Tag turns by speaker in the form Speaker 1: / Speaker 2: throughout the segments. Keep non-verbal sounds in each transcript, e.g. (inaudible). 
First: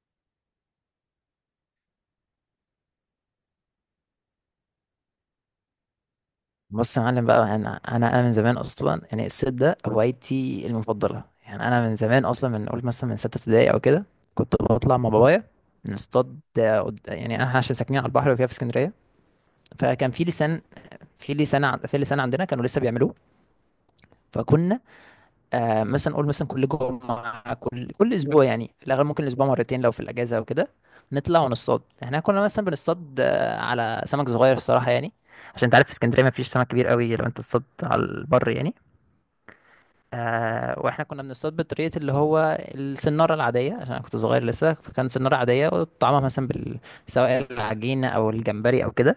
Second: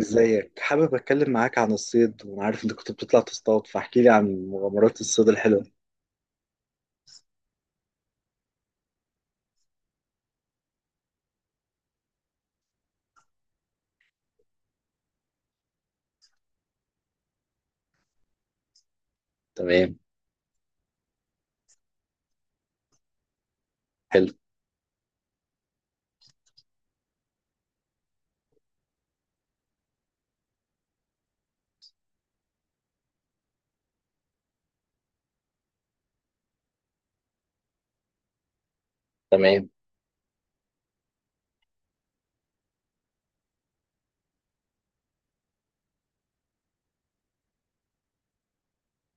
Speaker 1: ازيك؟ حابب اتكلم معاك عن الصيد، وانا عارف انت كنت بتطلع تصطاد، فاحكي لي عن مغامرات الصيد الحلوه.
Speaker 2: بص يا معلم بقى انا من زمان اصلا يعني الصيد ده هوايتي المفضله، يعني انا من زمان اصلا من قلت مثلا من سته ابتدائي او كده كنت بطلع مع بابايا نصطاد. يعني انا عشان ساكنين على البحر وكده في اسكندريه،
Speaker 1: تمام.
Speaker 2: فكان في لسان، في لسان عندنا كانوا لسه بيعملوه.
Speaker 1: حلو.
Speaker 2: فكنا مثلا نقول مثلا كل جمعه، كل اسبوع يعني في الاغلب ممكن الاسبوع مرتين لو في الاجازه او كده نطلع ونصطاد. احنا كنا مثلا بنصطاد على سمك صغير الصراحه، يعني عشان انت عارف في اسكندريه ما فيش سمك كبير قوي لو انت تصطاد على البر يعني.
Speaker 1: تمام.
Speaker 2: واحنا كنا بنصطاد بطريقه اللي هو السناره العاديه عشان انا كنت صغير لسه، فكان سناره عاديه وطعمها مثلا سواء العجينه او الجمبري او كده.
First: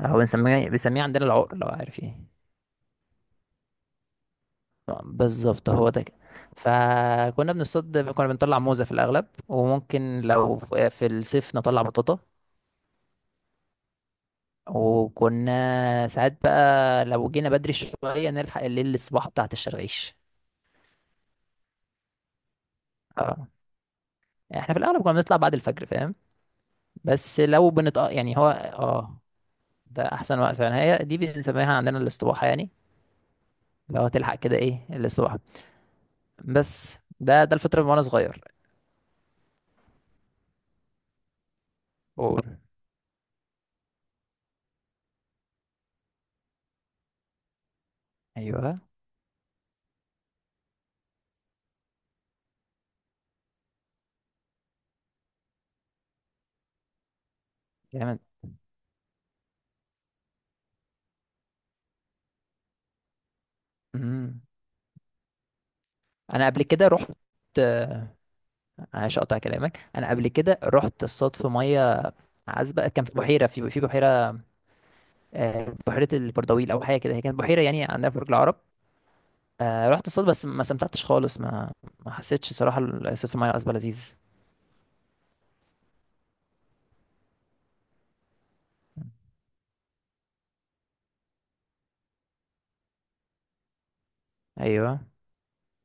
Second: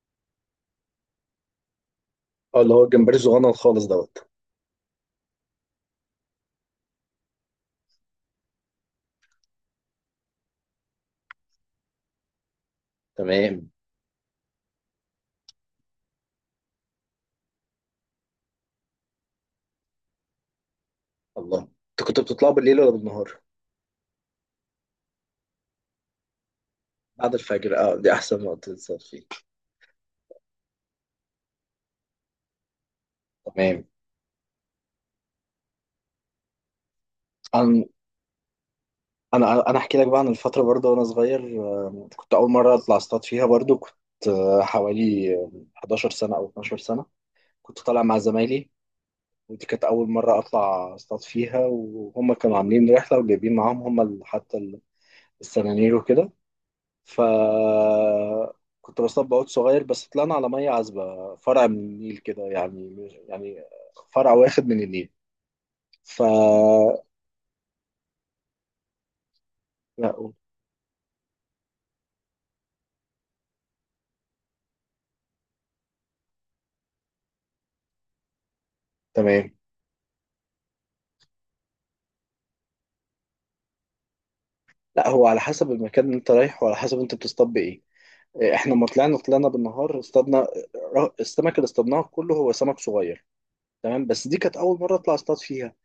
Speaker 2: هو بنسميه عندنا العقر، لو عارف ايه.
Speaker 1: اه، اللي هو الجمبري الصغنن خالص دوت.
Speaker 2: بالظبط هو ده كده. فكنا بنصطاد، كنا بنطلع موزه في الاغلب، وممكن لو في الصيف نطلع بطاطا.
Speaker 1: تمام.
Speaker 2: وكنا ساعات بقى لو جينا بدري شويه نلحق الليل الصباح بتاعت الشرغيش.
Speaker 1: الله. انت كنت بتطلع بالليل ولا بالنهار؟
Speaker 2: اه، احنا في الاغلب كنا بنطلع بعد الفجر فاهم،
Speaker 1: بعد
Speaker 2: بس لو
Speaker 1: الفجر. اه،
Speaker 2: بنت
Speaker 1: دي
Speaker 2: يعني
Speaker 1: احسن
Speaker 2: هو
Speaker 1: وقت تصطاد فيه.
Speaker 2: ده احسن وقت فعلا. هي دي بنسميها عندنا الاستباحه يعني،
Speaker 1: تمام.
Speaker 2: لو هتلحق كده ايه الاستباحه، بس ده الفتره
Speaker 1: انا
Speaker 2: من وانا صغير.
Speaker 1: انا احكي لك بقى عن الفتره، برضه وانا صغير، كنت اول
Speaker 2: قول.
Speaker 1: مره اطلع اصطاد فيها، برضه كنت حوالي 11 سنه او 12 سنه، كنت طالع مع زمايلي.
Speaker 2: ايوه.
Speaker 1: ودي كانت أول مرة أطلع أصطاد فيها، وهم كانوا عاملين رحلة وجايبين معاهم حتى السنانير وكده. ف
Speaker 2: جامد.
Speaker 1: كنت بصطاد بعود صغير، بس طلعنا على مية عذبة، فرع من النيل كده، يعني يعني فرع
Speaker 2: أمم.
Speaker 1: واخد من النيل. ف
Speaker 2: انا قبل كده رحت. آه، عشان اقطع كلامك،
Speaker 1: لا،
Speaker 2: انا قبل
Speaker 1: قول.
Speaker 2: كده رحت اصطاد في ميه عذبه. كان في بحيره، في بحيره بحيره البردويل او حاجه كده. هي كانت بحيره يعني عندنا في برج العرب.
Speaker 1: تمام.
Speaker 2: رحت اصطاد بس ما استمتعتش خالص، ما حسيتش صراحه الصيد في الميه العذبه لذيذ.
Speaker 1: لا، هو على حسب المكان اللي انت رايح، وعلى حسب انت بتصطاد بايه. إيه، احنا ما طلعنا طلعنا بالنهار، اصطادنا السمك اللي اصطادناه كله هو سمك صغير. تمام، بس دي كانت اول مره
Speaker 2: ايوه.
Speaker 1: اطلع اصطاد فيها.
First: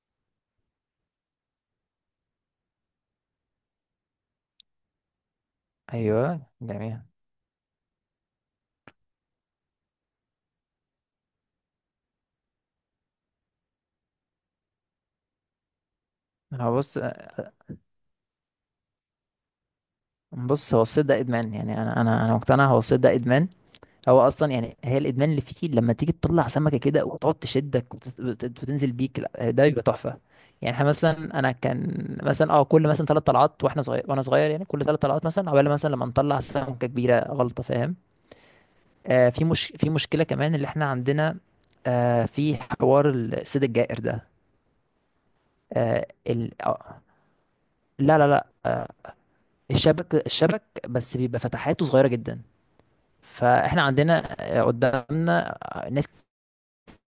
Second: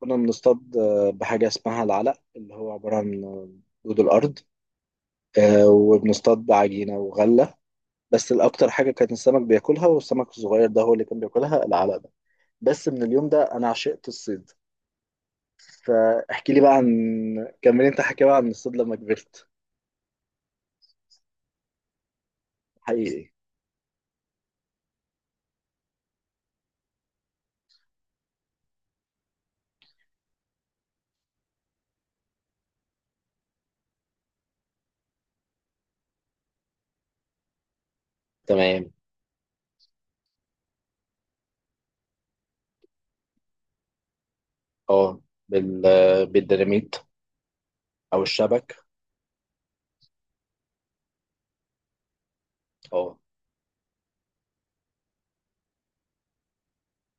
Speaker 1: كنا بنصطاد بحاجة اسمها العلق، اللي هو عبارة عن دود الأرض. وبنصطاد
Speaker 2: ايوه
Speaker 1: بعجينة
Speaker 2: جميل.
Speaker 1: وغلة. بس الأكتر حاجة كان السمك بياكلها، والسمك الصغير ده هو اللي كان بياكلها العلق ده. بس من اليوم ده أنا عشقت الصيد. فاحكي لي بقى
Speaker 2: هو
Speaker 1: عن،
Speaker 2: بص.
Speaker 1: كمل أنت، حكي بقى عن الصيد لما كبرت.
Speaker 2: بص، هو الصيد ده ادمان. يعني انا مقتنع هو الصيد ده
Speaker 1: حقيقي.
Speaker 2: ادمان. هو اصلا يعني هي الادمان اللي فيه لما تيجي تطلع سمكه كده وتقعد تشدك وتنزل بيك لا، ده بيبقى تحفه. يعني احنا مثلا انا كان مثلا كل مثلا ثلاث طلعات، واحنا صغير وانا صغير يعني، كل ثلاث طلعات مثلا عقبال مثلا لما نطلع سمكه كبيره غلطه، فاهم.
Speaker 1: تمام.
Speaker 2: مش في مشكله كمان اللي احنا عندنا. في حوار الصيد الجائر ده.
Speaker 1: اه، بال
Speaker 2: آه ال...
Speaker 1: بالديناميت
Speaker 2: آه لا
Speaker 1: او
Speaker 2: لا لا.
Speaker 1: الشبك.
Speaker 2: الشبك، الشبك بس بيبقى فتحاته صغيرة جدا.
Speaker 1: اه.
Speaker 2: فاحنا عندنا، قدامنا ناس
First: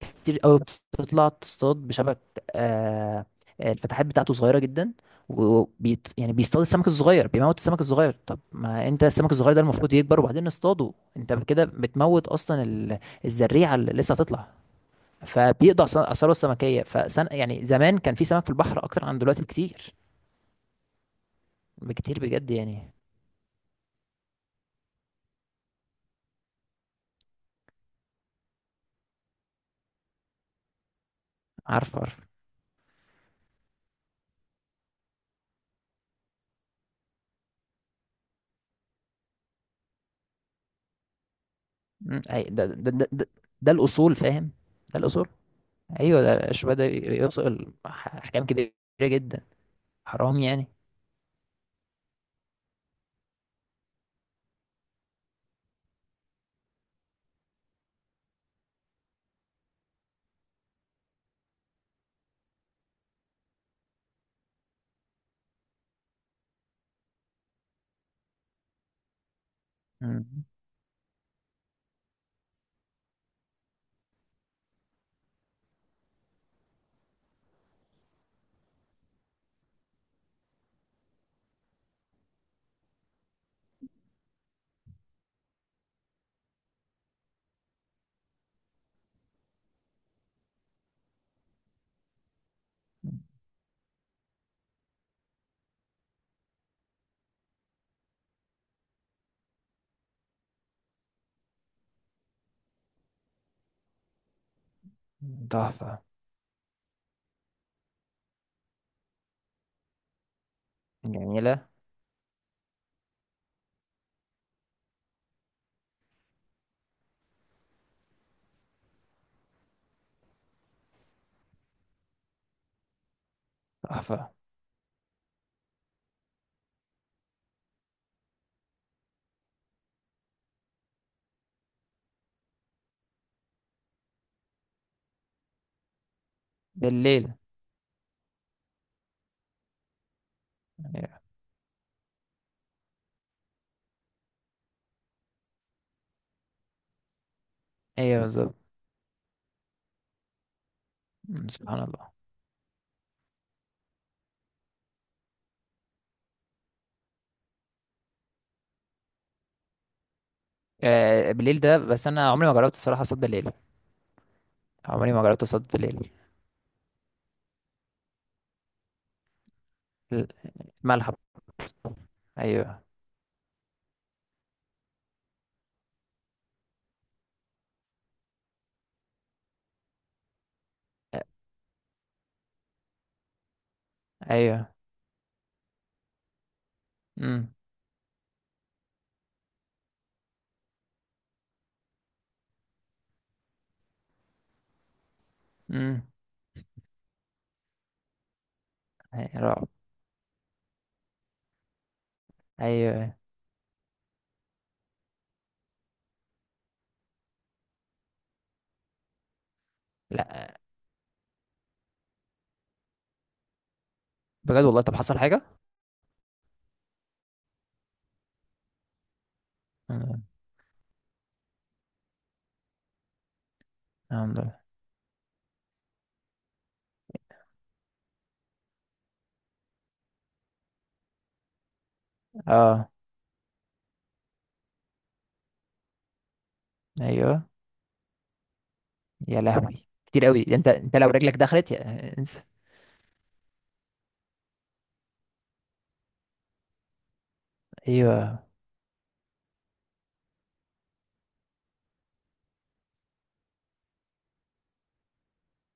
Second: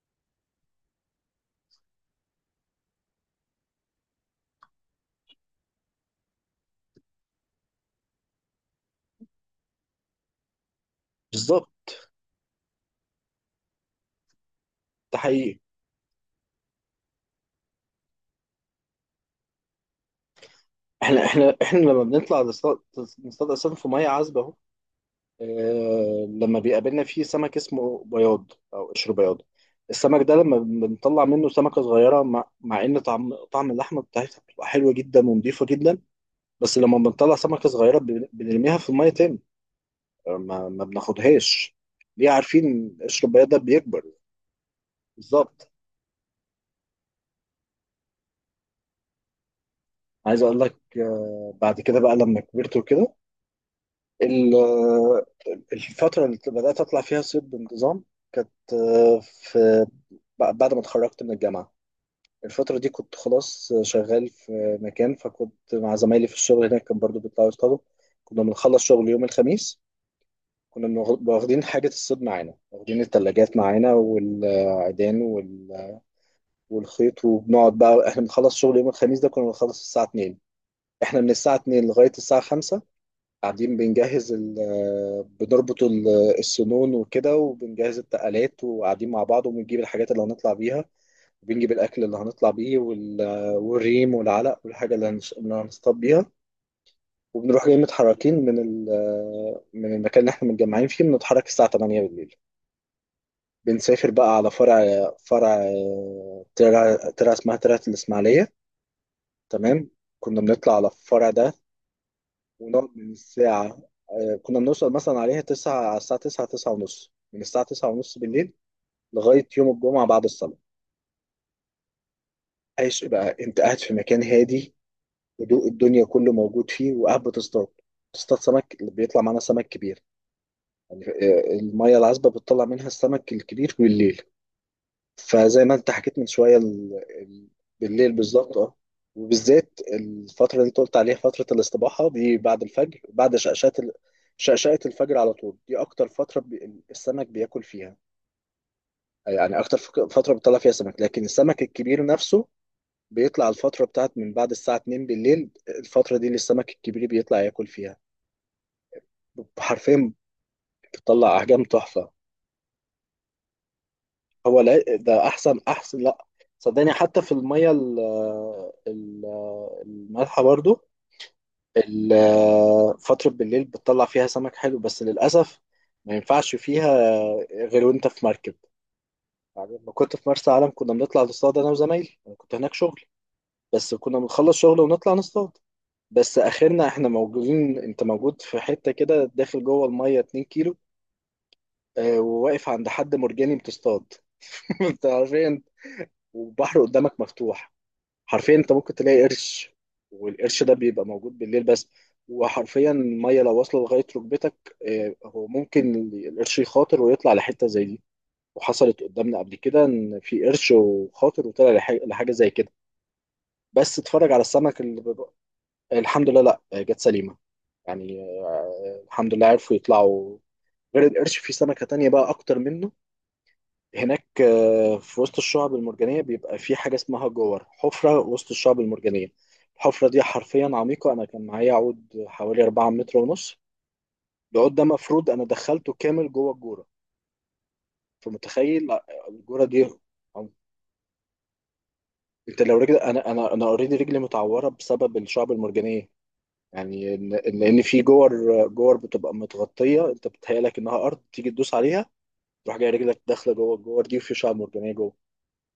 Speaker 2: كتير قوي بتطلع تصطاد بشبك، آه، الفتحات بتاعته صغيرة جدا. وبيت يعني بيصطاد السمك الصغير، بيموت السمك الصغير. طب ما انت السمك الصغير ده المفروض يكبر وبعدين نصطاده، انت كده
Speaker 1: بالظبط.
Speaker 2: بتموت اصلا الزريعة اللي لسه هتطلع.
Speaker 1: ده حقيقي.
Speaker 2: فبيقضي على اثاره السمكية، فسن يعني زمان كان في سمك في البحر اكتر عن دلوقتي بكتير،
Speaker 1: احنا لما
Speaker 2: بكتير
Speaker 1: بنطلع
Speaker 2: بجد
Speaker 1: نصطاد،
Speaker 2: يعني.
Speaker 1: نصطاد أساسا في مية عذبة أهو. لما بيقابلنا فيه سمك اسمه بياض او قشر بياض، السمك ده لما بنطلع منه سمكة
Speaker 2: عارف، عارف.
Speaker 1: صغيرة، مع ان طعم اللحمة بتاعتها بتبقى حلوة جدا ونضيفة جدا، بس لما بنطلع سمكة صغيرة بنرميها في المية تاني. ما بناخدهاش.
Speaker 2: مم،
Speaker 1: ليه؟
Speaker 2: أي
Speaker 1: عارفين قشر البياض ده
Speaker 2: ده
Speaker 1: بيكبر.
Speaker 2: الأصول فاهم. ده الأصول.
Speaker 1: بالظبط.
Speaker 2: أيوه ده الشباب ده يوصل أحكام كبيرة جدا. حرام
Speaker 1: عايز اقول
Speaker 2: يعني.
Speaker 1: لك، بعد كده بقى لما كبرت وكده، ال- آه، الفترة اللي بدأت اطلع فيها صيد بانتظام كانت بعد ما اتخرجت من الجامعة. الفترة دي كنت خلاص شغال في مكان، فكنت مع زمايلي في الشغل، هناك كان برضو بيطلعوا يصطادوا. كنا بنخلص شغل يوم الخميس،
Speaker 2: مم.
Speaker 1: كنا واخدين حاجة الصيد معانا، واخدين التلاجات معانا والعيدان والخيط، وبنقعد بقى. احنا بنخلص شغل يوم الخميس ده كنا بنخلص الساعة 2، احنا من الساعة 2 لغاية الساعة 5 قاعدين بنجهز بنربط السنون وكده، وبنجهز التقالات، وقاعدين مع بعض، وبنجيب الحاجات اللي هنطلع بيها، وبنجيب الاكل اللي هنطلع بيه والريم والعلق والحاجه اللي هنصطاد بيها. وبنروح جاي متحركين من المكان اللي احنا متجمعين فيه، بنتحرك الساعه 8 بالليل، بنسافر بقى على فرع فرع
Speaker 2: تحفة.
Speaker 1: ترع ترع اسمها ترعة الاسماعيليه. تمام. كنا بنطلع على الفرع ده
Speaker 2: جميلة.
Speaker 1: ونقعد من الساعه، كنا بنوصل مثلا عليها 9، على الساعه 9، 9 ونص، من الساعه 9 ونص بالليل لغايه يوم الجمعه بعد الصلاه. عايش بقى، انت قاعد في مكان
Speaker 2: تحفة.
Speaker 1: هادي، هدوء الدنيا كله موجود فيه، وقاعد بتصطاد. تصطاد سمك، اللي بيطلع معانا سمك كبير، يعني المية العذبة بتطلع منها السمك الكبير بالليل. فزي ما انت حكيت من شوية،
Speaker 2: بالليل.
Speaker 1: ال... بالليل، بالظبط. اه. وبالذات الفترة اللي انت قلت عليها،
Speaker 2: أيوه.
Speaker 1: فترة الاستباحة دي بعد الفجر، بعد شقشقة شقشقة الفجر على طول، دي أكتر فترة السمك بياكل فيها،
Speaker 2: أيوه بالظبط.
Speaker 1: يعني أكتر فترة بيطلع فيها سمك. لكن
Speaker 2: مم،
Speaker 1: السمك
Speaker 2: سبحان
Speaker 1: الكبير
Speaker 2: الله.
Speaker 1: نفسه بيطلع الفترة بتاعت من بعد الساعة 2 بالليل، الفترة دي اللي السمك الكبير بيطلع ياكل فيها حرفيا. بتطلع
Speaker 2: بالليل
Speaker 1: احجام
Speaker 2: ده، بس
Speaker 1: تحفه.
Speaker 2: أنا عمري ما جربت الصراحة صد بالليل.
Speaker 1: هو لا،
Speaker 2: عمري ما
Speaker 1: ده
Speaker 2: جربت
Speaker 1: احسن،
Speaker 2: صد
Speaker 1: احسن.
Speaker 2: بالليل.
Speaker 1: لا صدقني، حتى في الميه ال- المالحه برضو،
Speaker 2: الملح. أيوه.
Speaker 1: فتره بالليل بتطلع فيها سمك حلو، بس للاسف ما ينفعش فيها غير وانت في مركب. يعني لما كنت في مرسى علم كنا بنطلع نصطاد، انا وزمايلي، انا كنت هناك شغل، بس كنا بنخلص
Speaker 2: أيوه.
Speaker 1: شغل ونطلع نصطاد. بس اخرنا احنا
Speaker 2: امم.
Speaker 1: موجودين، انت موجود في حته كده، داخل جوه الميه 2 كيلو، وواقف عند حد مرجاني بتصطاد. (laughs) انت عارفين،
Speaker 2: امم.
Speaker 1: والبحر قدامك مفتوح، حرفيا انت ممكن تلاقي
Speaker 2: رعب.
Speaker 1: قرش، والقرش ده بيبقى موجود بالليل بس. وحرفيا
Speaker 2: أيوه.
Speaker 1: الميه لو واصله لغايه ركبتك، اه، هو ممكن القرش يخاطر ويطلع لحته زي دي. وحصلت قدامنا قبل كده ان في
Speaker 2: لا،
Speaker 1: قرش، وخاطر وطلع لحاجه زي كده، بس اتفرج على
Speaker 2: بجد
Speaker 1: السمك
Speaker 2: والله؟ طب
Speaker 1: اللي
Speaker 2: حصل
Speaker 1: بيبقى.
Speaker 2: حاجة؟
Speaker 1: الحمد لله، لا، اه، جت سليمه، يعني، اه، الحمد لله عرفوا
Speaker 2: مم،
Speaker 1: يطلعوا. غير القرش، في سمكه تانية بقى اكتر منه هناك،
Speaker 2: الحمد لله.
Speaker 1: في وسط الشعب المرجانية بيبقى في حاجة اسمها جور، حفرة وسط الشعب المرجانية. الحفرة دي حرفيا عميقة، أنا كان معايا عود حوالي 4
Speaker 2: اه.
Speaker 1: متر ونص، العود ده مفروض أنا دخلته كامل جوه الجورة،
Speaker 2: ايوه.
Speaker 1: فمتخيل.
Speaker 2: يا
Speaker 1: الجورة دي،
Speaker 2: لهوي، كتير قوي
Speaker 1: عم-
Speaker 2: ده. انت لو رجلك دخلت يا انسى.
Speaker 1: أنت لو رجل، أنا أوريدي رجلي متعورة بسبب الشعب المرجانية. يعني لأن في
Speaker 2: ايوه.
Speaker 1: جور، جور بتبقى متغطية، أنت بتهيألك إنها أرض، تيجي تدوس عليها تروح جاي رجلك داخلة جوه الجور دي، وفي شعب مرجانية جوه،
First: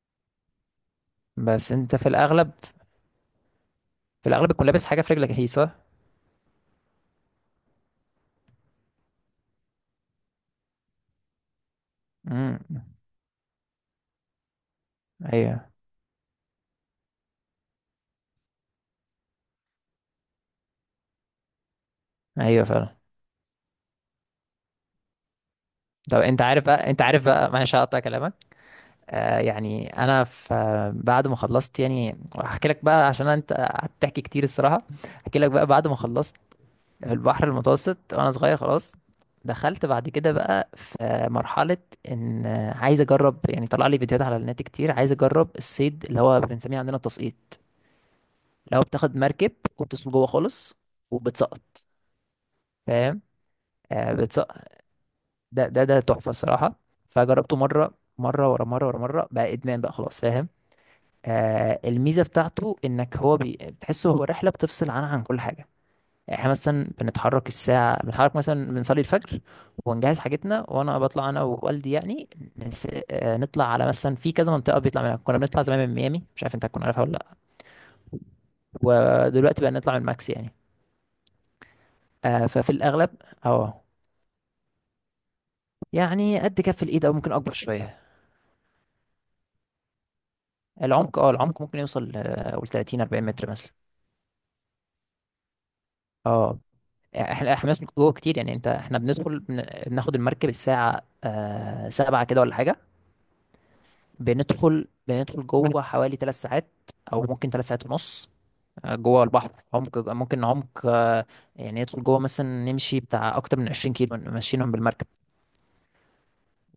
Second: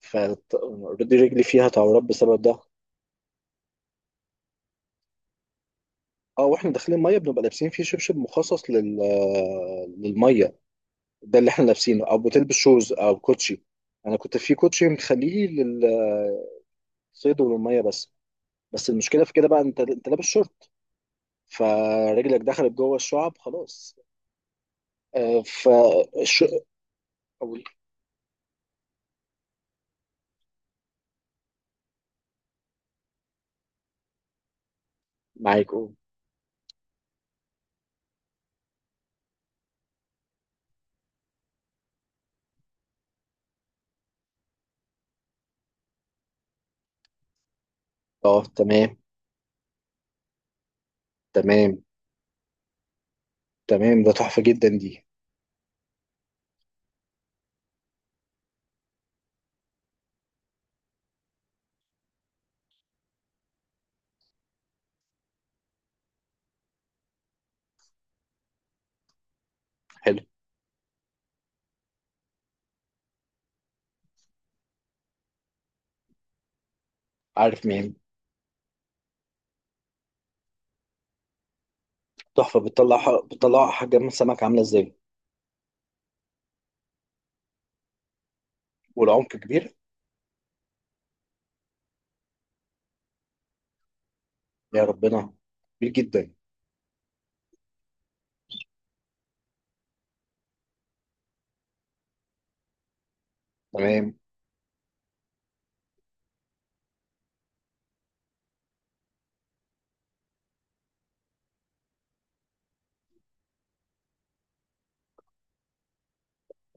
Speaker 1: فاوريدي رجلي فيها
Speaker 2: بس انت
Speaker 1: تعورات
Speaker 2: في
Speaker 1: بسبب
Speaker 2: الاغلب
Speaker 1: ده.
Speaker 2: في الاغلب تكون لابس حاجه في رجلك، هي صح.
Speaker 1: اه، واحنا داخلين ميه بنبقى لابسين فيه شبشب مخصص للميه، ده اللي احنا لابسينه، او بتلبس شوز
Speaker 2: امم.
Speaker 1: او كوتشي. انا كنت في كوتشي مخليه
Speaker 2: ايوه.
Speaker 1: للصيد والميه بس. بس المشكله في كده بقى، انت لابس شورت، فرجلك
Speaker 2: ايوه
Speaker 1: دخلت جوه
Speaker 2: فعلا.
Speaker 1: الشعب خلاص. آه، ف
Speaker 2: طب انت
Speaker 1: الش-
Speaker 2: عارف بقى، انت عارف بقى،
Speaker 1: أقول.
Speaker 2: معلش هقطع كلامك. يعني انا في بعد ما خلصت يعني هحكي لك بقى، عشان انت قعدت تحكي كتير الصراحه، هحكي لك بقى
Speaker 1: معاك،
Speaker 2: بعد
Speaker 1: قول.
Speaker 2: ما خلصت في البحر المتوسط وانا صغير خلاص. دخلت بعد كده بقى في مرحلة ان عايز اجرب يعني، طلع لي فيديوهات على النت كتير، عايز اجرب الصيد اللي هو بنسميه عندنا التسقيط،
Speaker 1: اه،
Speaker 2: اللي هو
Speaker 1: تمام،
Speaker 2: بتاخد مركب وبتدخل جوه خالص وبتسقط
Speaker 1: تمام،
Speaker 2: فاهم.
Speaker 1: تمام، ده تحفه
Speaker 2: بتسقط.
Speaker 1: جدا دي.
Speaker 2: ده تحفة الصراحة. فجربته مرة ورا مرة ورا مرة، بقى ادمان بقى خلاص فاهم. الميزة بتاعته انك هو بتحسه هو رحلة بتفصل عنها عن كل حاجة. يعني احنا مثلا بنتحرك مثلا، بنصلي الفجر ونجهز
Speaker 1: حلو.
Speaker 2: حاجتنا وانا بطلع انا ووالدي يعني. نس... آه، نطلع على مثلا في كذا منطقة بيطلع منها. كنا بنطلع زمان من ميامي، مش عارف انت هتكون عارفها ولا لا،
Speaker 1: عارف مين.
Speaker 2: ودلوقتي بقى نطلع من ماكس يعني.
Speaker 1: تحفه.
Speaker 2: ففي الاغلب
Speaker 1: بتطلع
Speaker 2: اه
Speaker 1: احجام السمك عامله ازاي؟
Speaker 2: يعني قد كف الايد او ممكن اكبر شوية.
Speaker 1: والعمق كبير؟
Speaker 2: العمق، ممكن يوصل قول 30 40 متر مثلا.
Speaker 1: يا ربنا، كبير جدا.
Speaker 2: اه. احنا بندخل جوه كتير يعني، انت احنا بناخد المركب الساعة سبعة كده ولا حاجة.
Speaker 1: تمام.
Speaker 2: بندخل جوه حوالي ثلاث ساعات او ممكن ثلاث ساعات ونص. جوه البحر، عمق يعني ندخل جوه مثلا، نمشي بتاع اكتر من 20 كيلو ماشيينهم بالمركب.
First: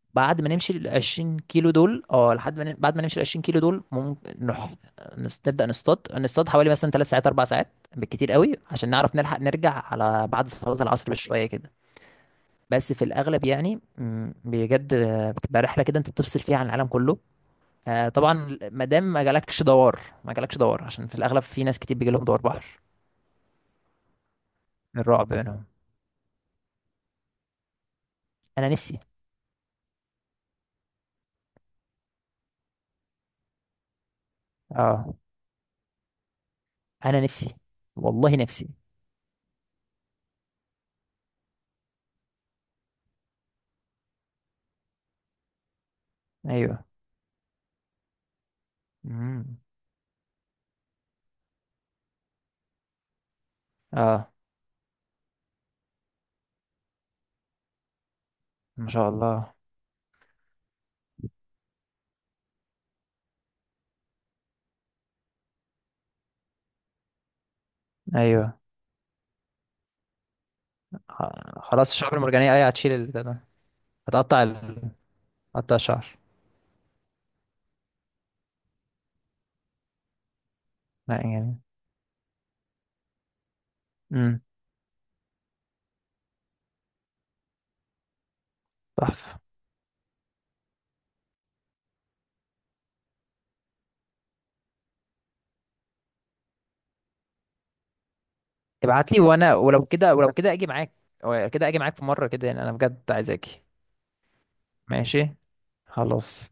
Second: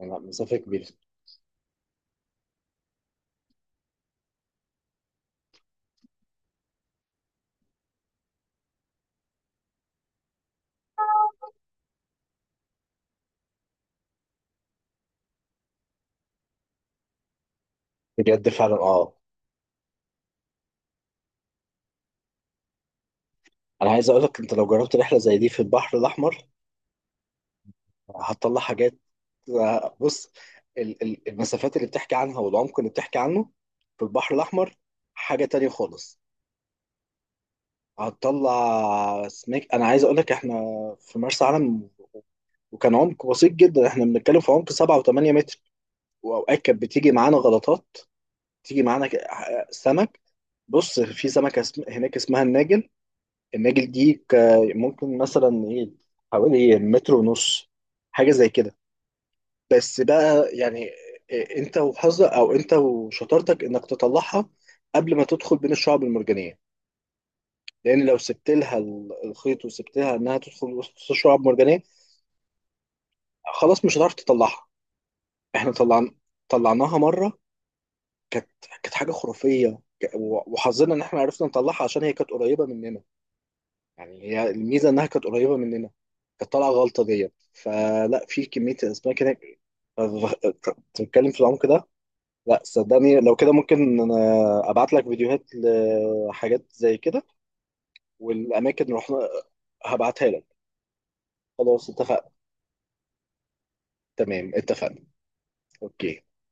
Speaker 1: انا،
Speaker 2: بعد ما
Speaker 1: مسافه
Speaker 2: نمشي
Speaker 1: كبيره.
Speaker 2: ال 20 كيلو دول، اه لحد ما ن- بعد ما نمشي ال 20 كيلو دول ممكن نروح نبدا نصطاد حوالي مثلا ثلاث ساعات اربع ساعات بالكتير قوي، عشان نعرف نلحق نرجع على بعد صلاه العصر بشويه كده. بس في الاغلب يعني، بجد بتبقى رحله كده انت بتفصل فيها عن العالم كله.
Speaker 1: بجد
Speaker 2: طبعا
Speaker 1: فعلا،
Speaker 2: ما دام
Speaker 1: اه.
Speaker 2: ما جالكش دوار، ما جالكش دوار، عشان في الاغلب في ناس كتير بيجي لهم دوار بحر.
Speaker 1: انا عايز اقول لك، انت لو جربت
Speaker 2: من
Speaker 1: رحله
Speaker 2: الرعب
Speaker 1: زي دي في
Speaker 2: منهم.
Speaker 1: البحر الاحمر، هتطلع
Speaker 2: انا
Speaker 1: حاجات.
Speaker 2: نفسي.
Speaker 1: بص، المسافات اللي بتحكي عنها والعمق اللي بتحكي عنه في البحر الاحمر
Speaker 2: اه
Speaker 1: حاجه تانية خالص.
Speaker 2: انا نفسي، والله نفسي.
Speaker 1: هتطلع سمك، انا عايز اقول لك احنا في مرسى علم، وكان عمق بسيط جدا، احنا بنتكلم في عمق 7 و8 متر، واوقات كانت
Speaker 2: ايوه.
Speaker 1: بتيجي معانا غلطات، تيجي معانا
Speaker 2: امم.
Speaker 1: سمك. بص، في سمكه هناك اسمها الناجل، النجل دي
Speaker 2: اه.
Speaker 1: ممكن مثلا ايه، حوالي متر ونص، حاجه زي كده.
Speaker 2: ما شاء الله.
Speaker 1: بس بقى يعني، إيه، انت وحظك او انت وشطارتك انك تطلعها قبل ما تدخل بين الشعب المرجانيه، لان لو سبت
Speaker 2: ايوه.
Speaker 1: لها الخيط، وسبت لها انها تدخل وسط الشعب المرجانيه
Speaker 2: خلاص الشعب المرجانيه، ايوه هتشيل ال- ده ده.
Speaker 1: خلاص مش هتعرف
Speaker 2: هتقطع
Speaker 1: تطلعها.
Speaker 2: ال...
Speaker 1: احنا
Speaker 2: هتقطع الشعر.
Speaker 1: طلعنا، طلعناها مره، كانت كانت حاجه خرافيه، وحظنا ان
Speaker 2: لا
Speaker 1: احنا عرفنا
Speaker 2: يعني.
Speaker 1: نطلعها عشان هي كانت قريبه مننا، يعني
Speaker 2: امم.
Speaker 1: هي الميزه انها كانت قريبه مننا. كانت طالعه غلطه ديت، فلا، في كميه الاسماك
Speaker 2: تحفه.
Speaker 1: هناك تتكلم في العمق ده. لا صدقني، لو كده ممكن انا ابعت لك فيديوهات لحاجات زي كده، والاماكن اللي
Speaker 2: ابعت
Speaker 1: رحنا
Speaker 2: لي، وانا ولو كده،
Speaker 1: هبعتها
Speaker 2: ولو كده
Speaker 1: لك.
Speaker 2: اجي معاك. ولو كده اجي
Speaker 1: خلاص،
Speaker 2: معاك في مره
Speaker 1: اتفقنا.
Speaker 2: كده يعني، انا بجد عايز اجي.
Speaker 1: تمام، اتفقنا.
Speaker 2: ماشي.
Speaker 1: اوكي.
Speaker 2: خلاص.